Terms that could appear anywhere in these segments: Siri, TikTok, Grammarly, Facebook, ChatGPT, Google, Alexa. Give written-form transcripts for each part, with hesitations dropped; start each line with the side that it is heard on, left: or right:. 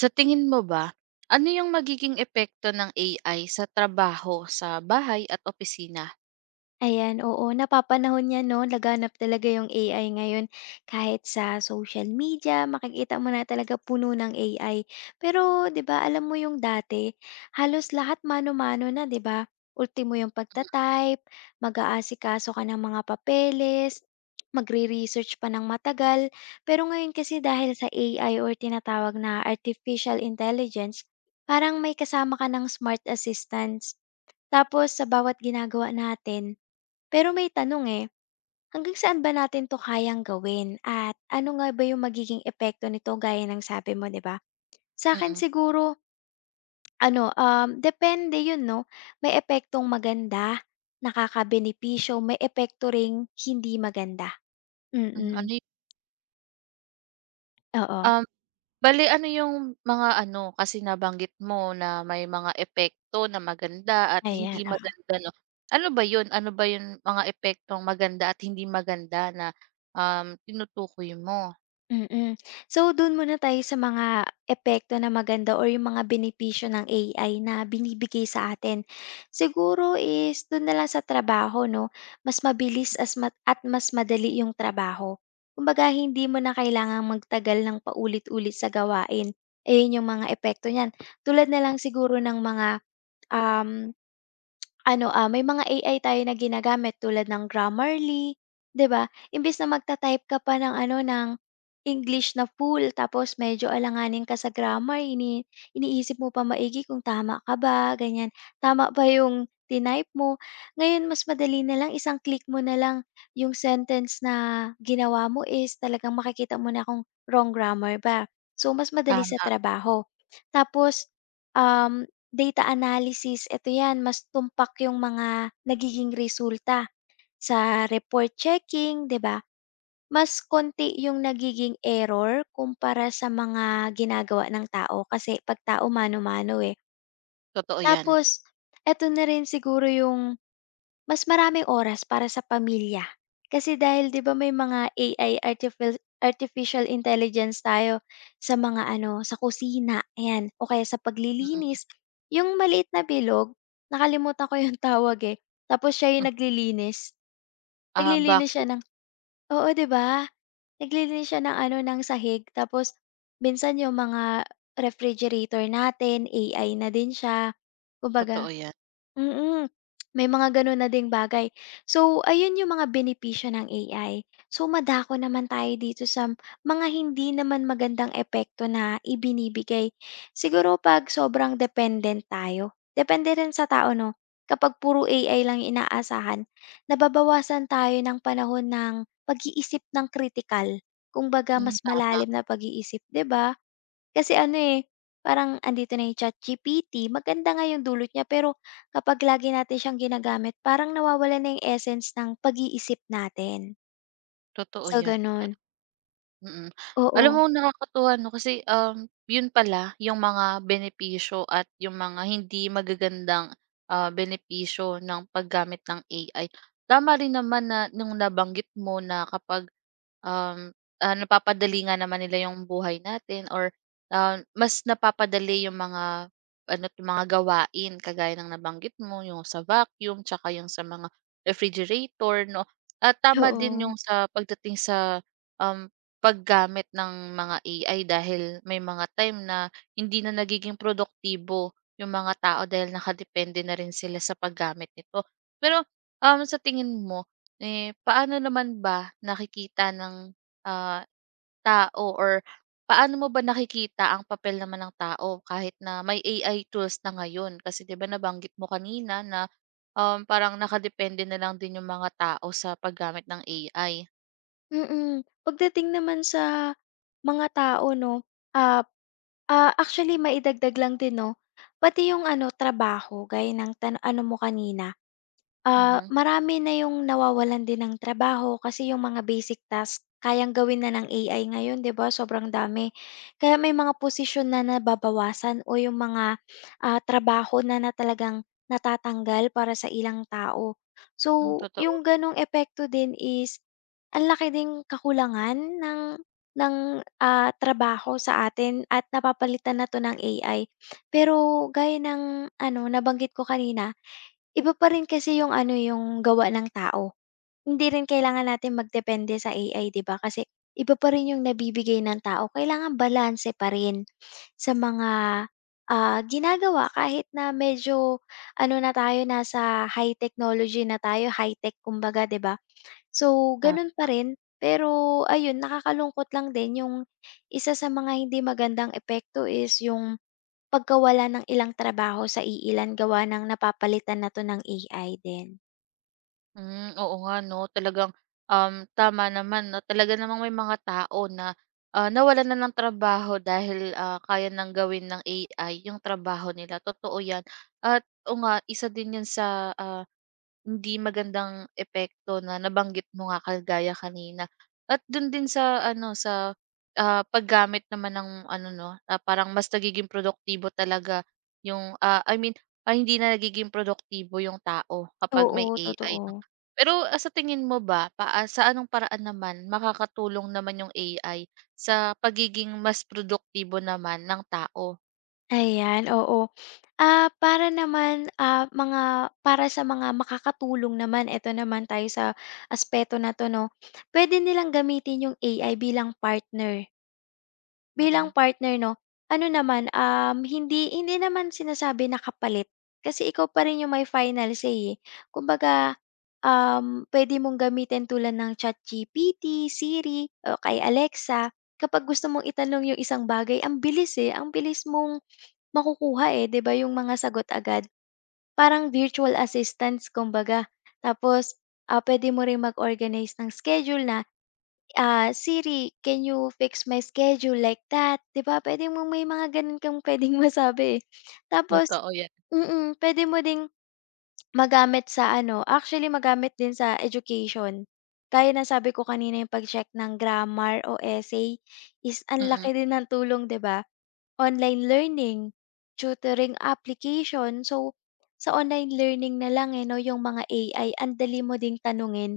right: Sa tingin mo ba, ano yung magiging epekto ng AI sa trabaho sa bahay at opisina?
left: Ayan, oo, napapanahon 'yan 'no, laganap talaga yung AI ngayon. Kahit sa social media makikita mo na talaga puno ng AI. Pero 'di ba alam mo yung dati, halos lahat mano-mano na 'di ba? Ultimo yung pagta-type, mag-aasikaso ka ng mga papeles, magre-research pa ng matagal. Pero ngayon kasi dahil sa AI or tinatawag na artificial intelligence, parang may kasama ka ng smart assistants. Tapos sa bawat ginagawa natin pero may tanong eh, hanggang saan ba natin 'to kayang gawin at ano nga ba yung magiging epekto nito gaya ng sabi mo 'di ba? Sa akin
right: Mm.
left: siguro ano, depende yun 'no, may epektong maganda, nakakabenepisyo, may epekto ring hindi maganda.
right: Hmm.
left: Mm, oo,
right: Um, Bale ano yung mga ano, kasi nabanggit mo na may mga epekto na maganda at
left: ayan,
right: hindi
left: o.
right: maganda 'no. Ano ba yun? Ano ba yung mga epektong maganda at hindi maganda na, tinutukoy mo?
left: Mm. So, dun muna tayo sa mga epekto na maganda or yung mga benepisyo ng AI na binibigay sa atin. Siguro is dun na lang sa trabaho, no? Mas mabilis at mas madali yung trabaho. Kumbaga, hindi mo na kailangang magtagal ng paulit-ulit sa gawain. Ayun yung mga epekto niyan. Tulad na lang siguro ng mga um, ano, may mga AI tayo na ginagamit tulad ng Grammarly, 'di ba? Imbes na magta-type ka pa ng ano, ng English na full, tapos medyo alanganin ka sa grammar, iniisip mo pa maigi kung tama ka ba, ganyan. Tama ba yung tinype mo? Ngayon mas madali na lang, isang click mo na lang yung sentence na ginawa mo is talagang makikita mo na kung wrong grammar ba. So, mas madali sa
right: Tama,
left: trabaho. Tapos, um data analysis, eto 'yan, mas tumpak yung mga nagiging resulta. Sa report checking, 'di ba, mas konti yung nagiging error kumpara sa mga ginagawa ng tao kasi 'pag tao mano-mano, eh.
right: totoo yan.
left: Tapos eto na rin siguro yung mas maraming oras para sa pamilya. Kasi dahil 'di ba may mga AI, artificial artificial intelligence tayo sa mga ano, sa kusina, ayan, o kaya sa
right: Mm.
left: paglilinis. Yung maliit na bilog, nakalimutan ko yung tawag, eh, tapos siya yung naglilinis.
right: Ah,
left: Naglilinis siya
right: vacuum,
left: ng, oo, 'di ba? Naglilinis siya ng ano, ng sahig, tapos minsan yung mga refrigerator natin AI na din siya.
right: totoo
left: Kumbaga.
right: yan.
left: Mm. May mga gano'n na ding bagay. So, ayun yung mga benepisyo ng AI. So, madako naman tayo dito sa mga hindi naman magandang epekto na ibinibigay. Siguro 'pag sobrang dependent tayo. Depende rin sa tao 'no. Kapag puro AI lang yung inaasahan, nababawasan tayo ng panahon ng pag-iisip ng critical. Kumbaga
right: Hmm,
left: mas
right: tama,
left: malalim na pag-iisip, 'di ba? Kasi ano, eh, parang andito na yung ChatGPT, maganda nga yung dulot niya, pero kapag lagi natin siyang ginagamit parang nawawala na yung essence ng pag-iisip natin.
right: totoo
left: So,
right: yan.
left: gano'n.
right: Mm. Alam
left: Oo,
right: mo nakakatuwa 'no kasi, 'yun pala yung mga benepisyo at yung mga hindi magagandang, benepisyo ng paggamit ng AI. Tama rin naman na nung nabanggit mo na kapag, um, napapadali nga naman nila yung buhay natin or, mas napapadali yung mga ano't yung mga gawain kagaya ng nabanggit mo, yung sa vacuum tsaka yung sa mga refrigerator 'no. At tama din
left: oo,
right: yung sa pagdating sa, um, Paggamit ng mga AI dahil may mga time na hindi na nagiging produktibo yung mga tao dahil nakadepende na rin sila sa paggamit nito. Pero, sa tingin mo, eh, paano naman ba nakikita ng, ah, tao or paano mo ba nakikita ang papel naman ng tao kahit na may AI tools na ngayon? Kasi 'di ba nabanggit mo kanina na, parang nakadepende na lang din yung mga tao sa paggamit ng AI.
left: mm. Pagdating naman sa mga tao 'no, ah, actually maidagdag lang din 'no, pati yung ano trabaho gaya ng ano mo kanina. Ah,
right: Mhm.
left: marami na yung nawawalan din ng trabaho kasi yung mga basic task kayang gawin na ng AI ngayon, 'di ba? Sobrang dami. Kaya may mga posisyon na nababawasan o yung mga, trabaho na na talagang natatanggal para sa ilang tao.
right: Hmm,
left: So,
right: totoo.
left: yung gano'ng epekto din is ang laki ding kakulangan ng ng, trabaho sa atin at napapalitan na 'to ng AI. Pero gaya ng ano, nabanggit ko kanina, iba pa rin kasi yung ano, yung gawa ng tao. Hindi rin kailangan natin magdepende sa AI 'di ba, kasi iba pa rin yung nabibigay ng tao. Kailangan balanse pa rin sa mga, ginagawa kahit na medyo ano na tayo, nasa high technology na tayo, high-tech kumbaga 'di ba? So, ganun pa rin, pero ayun, nakakalungkot lang din yung isa sa mga hindi magandang epekto is yung pagkawala ng ilang trabaho sa iilan gawa ng napapalitan na 'to ng AI din.
right: Hmm, oo nga 'no, talagang, tama naman 'no, talaga namang may mga tao na, nawalan na ng trabaho dahil, kaya ng gawin ng AI yung trabaho nila, totoo 'yan. At o nga, isa din 'yan sa, hindi magandang epekto na nabanggit mo nga kagaya kanina. At dun din sa ano, sa, paggamit naman ng ano 'no, parang mas nagiging produktibo talaga yung, I mean, hindi na nagiging produktibo yung tao kapag
left: Oo,
right: may AI
left: totoo.
right: 'no. Pero, sa tingin mo ba, sa anong paraan naman makakatulong naman yung AI sa pagiging mas produktibo naman ng tao?
left: Ayan, oo. Ah, para naman, mga para sa mga makakatulong naman, eto naman tayo sa aspeto na 'to 'no. Puwede nilang gamitin yung AI bilang partner.
right: Mm,
left: Bilang
right: mm.
left: partner 'no, ano naman, hindi hindi naman sinasabi na kapalit, kasi ikaw pa rin yung may final say, eh. Kumbaga, puwede mong gamitin tulad ng ChatGPT, Siri, o kay Alexa kapag gusto mong itanong yung isang bagay, ang bilis, eh, ang bilis mong makukuha, eh, 'di ba yung mga sagot agad. Parang virtual assistants kumbaga. Tapos, puwede mo ring mag-organize ng schedule na, Ah, "Siri, can you fix my schedule like that?" 'Di ba pwede mo, may mga gano'n kang puwedeng masabi eh. Tapos
right: Totoo 'yan.
left: puwede mo ding magamit sa ano, actually magamit din sa education. Kaya ng sabi ko kanina yung pag-check ng grammar o essay is
right: Mm,
left: ang laki
right: mm.
left: din ng tulong, 'di ba? Online learning, tutoring application. So, sa online learning na lang eh, 'no, yung mga AI, ang dali mo ding tanungin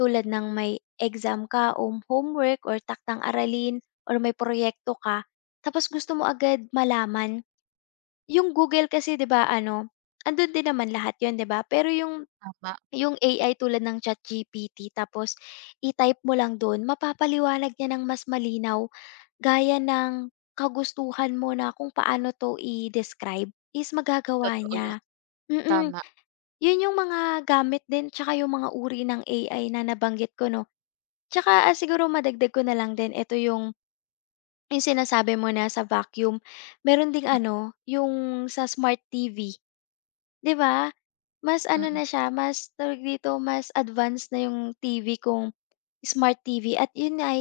left: tulad ng may exam ka o homework or taktang aralin or may proyekto ka, tapos gusto mo agad malaman. Yung Google kasi 'di ba ano, andun din naman lahat yun 'di ba, pero
right: Tama.
left: yung AI tulad ng ChatGPT, tapos i-type mo lang dun, mapapaliwanag niya ng mas malinaw gaya ng kagustuhan mo na kung paano 'to i-describe is magagawa
right: Totoo 'yan,
left: niya. Mm.
right: tama.
left: Yun yung mga gamit din tsaka yung mga uri ng AI na nabanggit ko 'no. Tsaka, siguro madagdag ko na lang din ito yung sinasabi mo na sa vacuum, meron ding
right: Hmm,
left: ano, yung sa smart TV, 'di ba? Mas ano na
right: mm.
left: siya, mas tawag dito, mas advanced na yung TV, kong smart TV at yun ay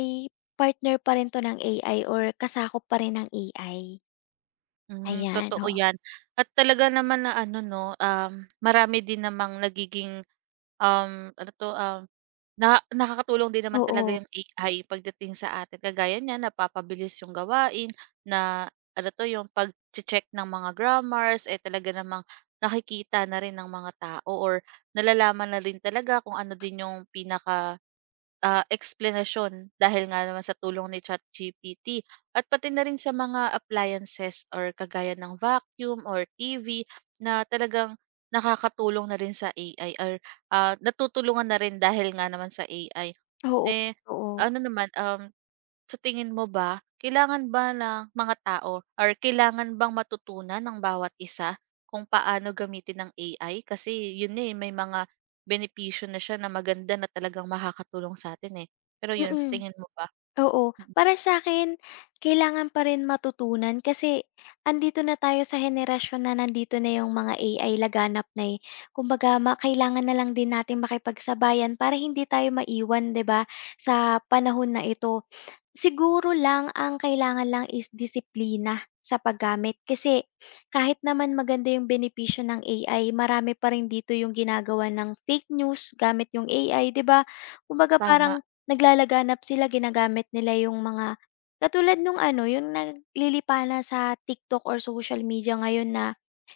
left: partner pa rin 'to ng AI or kasakop pa rin ng AI,
right: Hmm,
left: ayan,
right: totoo
left: oo.
right: 'yan at talaga naman na ano 'no, marami din namang nagiging ano 'to, na nakakatulong din naman talaga
left: Oo,
right: yung AI pagdating sa atin. Kagaya niyan, napapabilis yung gawain na ano 'to, yung pag check ng mga grammars, eh, talaga namang nakikita na rin ng mga tao or nalalaman na rin talaga kung ano din yung pinaka, eksplanasyon dahil nga naman sa tulong ni ChatGPT at pati na rin sa mga appliances or kagaya ng vacuum or TV na talagang nakakatulong na rin sa AI or natutulungan na rin dahil nga naman sa AI.
left: oo,
right: Eh,
left: oo,
right: ano naman, sa tingin mo ba, kailangan ba ng mga tao or kailangan bang matutunan ng bawat isa kung paano gamitin ang AI? Kasi yun na eh, may mga benepisyo na siya na maganda na talagang makakatulong sa atin eh. Pero yun, sa
left: mm,
right: tingin mo ba?
left: oo. Para sa'kin kailangan pa rin matutunan, kasi andito na tayo sa henerasyon na nandito na yung mga AI, laganap na, eh. Kumbaga kailangan na lang din natin makipagsabayan para hindi tayo maiwan, 'di ba, sa panahon na ito. Siguro lang ang kailangan lang is disiplina sa paggamit kasi kahit naman maganda yung benepisyo ng AI, marami pa rin dito yung ginagawa ng fake news gamit yung AI, 'di ba? Kumbaga
right: Tama.
left: parang naglalaganap sila, ginagamit nila yung mga katulad nung ano, yung naglilipana sa TikTok or social media ngayon na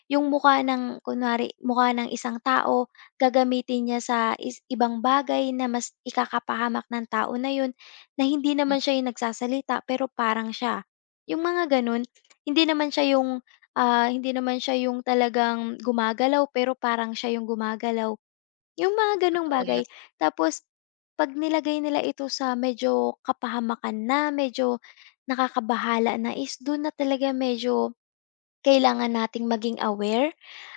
left: yung mukha ng kunwari mukha ng isang tao, gagamitin niya sa is ibang bagay na mas ikakapahamak ng tao na yun, na hindi
right: Mm,
left: naman siya yung nagsasalita pero parang siya. Yung mga ganun, hindi naman siya yung, hindi naman siya yung talagang gumagalaw pero parang siya yung gumagalaw, yung mga ganong
right: totoo yan.
left: bagay. Tapos 'pag nilagay nila ito sa medyo kapahamakan na, medyo nakakabahala na is dun na talaga medyo kailangan nating maging aware.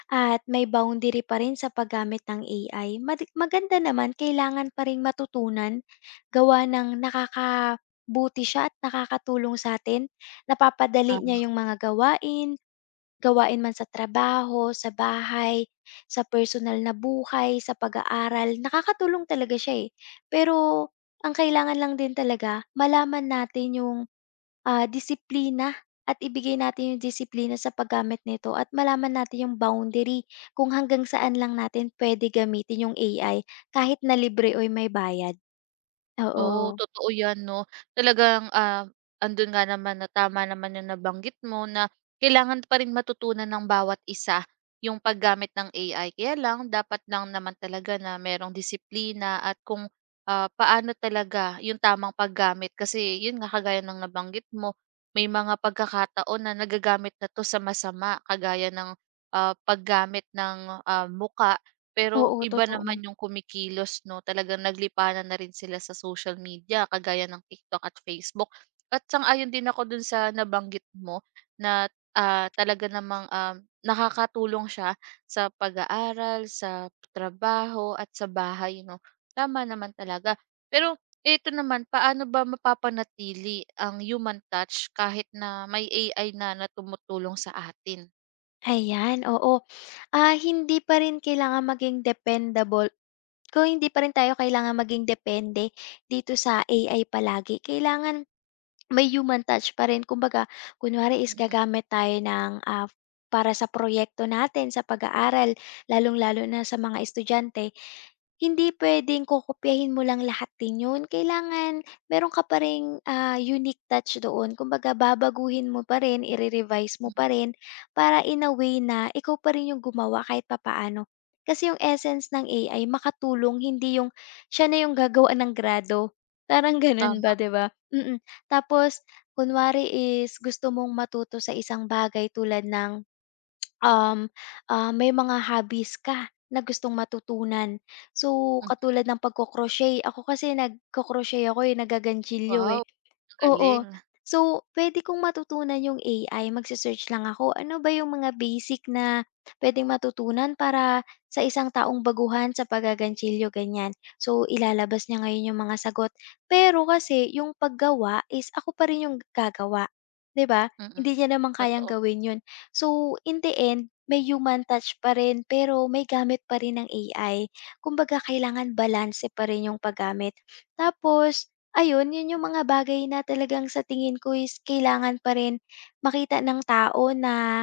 left: At may boundary pa rin sa paggamit ng AI. Maganda naman, kailangan pa ring matutunan gawa ng nakakabuti siya at nakakatulong sa'tin. Napapadali niya
right: Tama.
left: yung mga gawain, gawain man sa trabaho, sa bahay, sa personal na buhay, sa pag-aaral, nakakatulong talaga siya, eh. Pero ang kailangan lang din talaga malaman natin yung disiplina at ibigay natin yung disiplina sa paggamit nito at malaman natin yung boundary kung hanggang saan lang natin pwede gamitin yung AI kahit na libre or may bayad.
right: Oo,
left: Oo.
right: totoo 'yan 'no. Talagang, andun nga naman na tama naman yung nabanggit mo na kailangan pa rin matutunan ng bawat isa yung paggamit ng AI. Kaya lang dapat lang naman talaga na merong disiplina at kung, paano talaga yung tamang paggamit. Kasi yun nga, kagaya ng nabanggit mo, may mga pagkakataon na nagagamit na 'to sa masama kagaya ng, paggamit ng, muka pero
left: Oo,
right: iba
left: totoo.
right: naman yung kumikilos 'no, talagang naglipanan na rin sila sa social media kagaya ng TikTok at Facebook. At sang-ayon din ako dun sa nabanggit mo na, talaga namang, nakakatulong siya sa pag-aaral, sa trabaho at sa bahay 'no. Tama naman talaga. Pero ito naman, paano ba mapapanatili ang human touch kahit na may AI na na tumutulong sa atin?
left: Ayan, oo. Ah, hindi pa rin kailangan maging dependable, kung hindi pa rin tayo kailangan maging depende dito sa AI palagi. Kailangan. May human touch pa rin, kumbaga kunwari is
right: Mm,
left: gagamit tayo ng, para sa proyekto natin sa pag-aaral, lalong-lalo na sa mga estudyante, hindi puwedeng kokopyahin mo lang lahat din 'yun. Kailangan meron ka pa ring, unique touch doon. Kumbaga babaguhin mo pa rin, ire-revise mo pa
right: mm,
left: rin para in a way na ikaw pa rin 'yung gumawa kahit papaano. Kasi 'yung essence ng AI makatulong, hindi 'yung siya na 'yung gagawa ng grado, parang gano'n ba,
right: tama.
left: 'di ba? Mm. Mm. Tapos kunwari is gusto mong matuto sa isang bagay tulad ng Um, may mga hobbies ka na gustong matutunan. So,
right: Hmm,
left: katulad ng pagko-crochet, ako kasi nagko-crochet ako, eh, nagaganchilyo,
right: wow,
left: eh.
right: ang galing.
left: Oo. So, puwede kong matutunan yung AI, magse-search lang ako. Ano ba yung mga basic na pwedeng matutunan para sa isang taong baguhan sa paggaganchilyo, ganyan. So, ilalabas niya ngayon yung mga sagot. Pero kasi yung paggawa is ako pa rin yung gagawa, 'di ba?
right: Mm,
left: Hindi niya naman kayang
right: totoo.
left: gawin yun. So, in the end, may human touch pa rin pero may gamit pa rin ng AI. Kumbaga kailangan balance pa rin yung paggamit. Tapos ayun, yun yung mga bagay na talagang sa tingin ko is kailangan pa rin makita ng tao na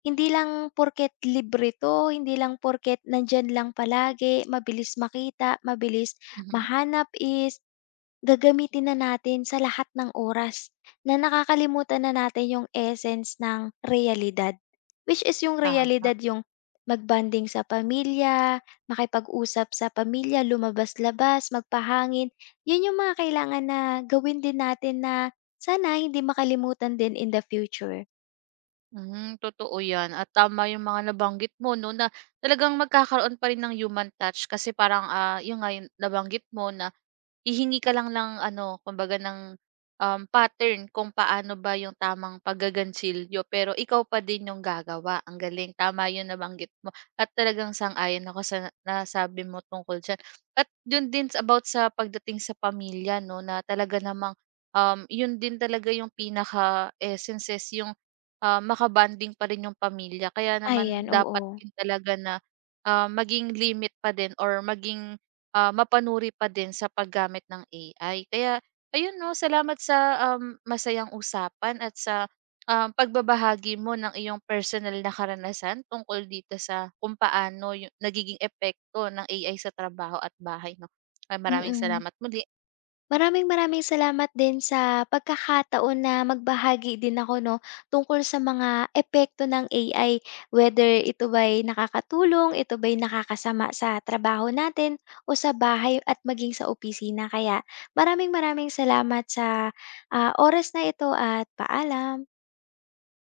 left: hindi lang porket libre 'to, hindi lang porket nandiyan lang palagi, mabilis makita, mabilis
right: Mhm,
left: mahanap is gagamitin na natin sa lahat ng oras na nakakalimutan na natin yung essence ng realidad. Which is yung
right: tama.
left: realidad yung magbanding sa pamilya, makipag-usap sa pamilya, lumabas-labas, magpahangin. Yun yung mga kailangan na gawin din natin na sana hindi makalimutan din in the future.
right: Hmm, totoo 'yan at tama 'yung mga nabanggit mo 'no, na talagang magkakaroon pa rin ng human touch kasi parang, yung nga 'yung nabanggit mo na hihingi ka lang ng ano, kumbaga ng, pattern kung paano ba yung tamang paggagansilyo pero ikaw pa din yung gagawa. Ang galing, tama yung nabanggit mo at talagang sang-ayon ako sa nasabi mo tungkol diyan. At yun din about sa pagdating sa pamilya 'no, na talaga namang, yun din talaga yung pinaka-essence is yung, maka pa rin yung pamilya. Kaya naman
left: Ayan,
right: dapat
left: oo.
right: din talaga na, maging limit pa din or maging mapanuri pa din sa paggamit ng AI. Kaya ayun 'no, salamat sa, masayang usapan at sa, pagbabahagi mo ng iyong personal na karanasan tungkol dito sa kung paano nagiging epekto ng AI sa trabaho at bahay 'no. Ah, maraming
left: Mm.
right: salamat muli.
left: Maraming maraming salamat din sa pagkakataon na magbahagi din ako 'no, tungkol sa mga epekto ng AI. Whether ito ba'y nakakatulong, ito ba'y nakakasama sa trabaho natin o sa bahay at maging sa opisina. Kaya maraming maraming salamat sa, oras na ito at paalam.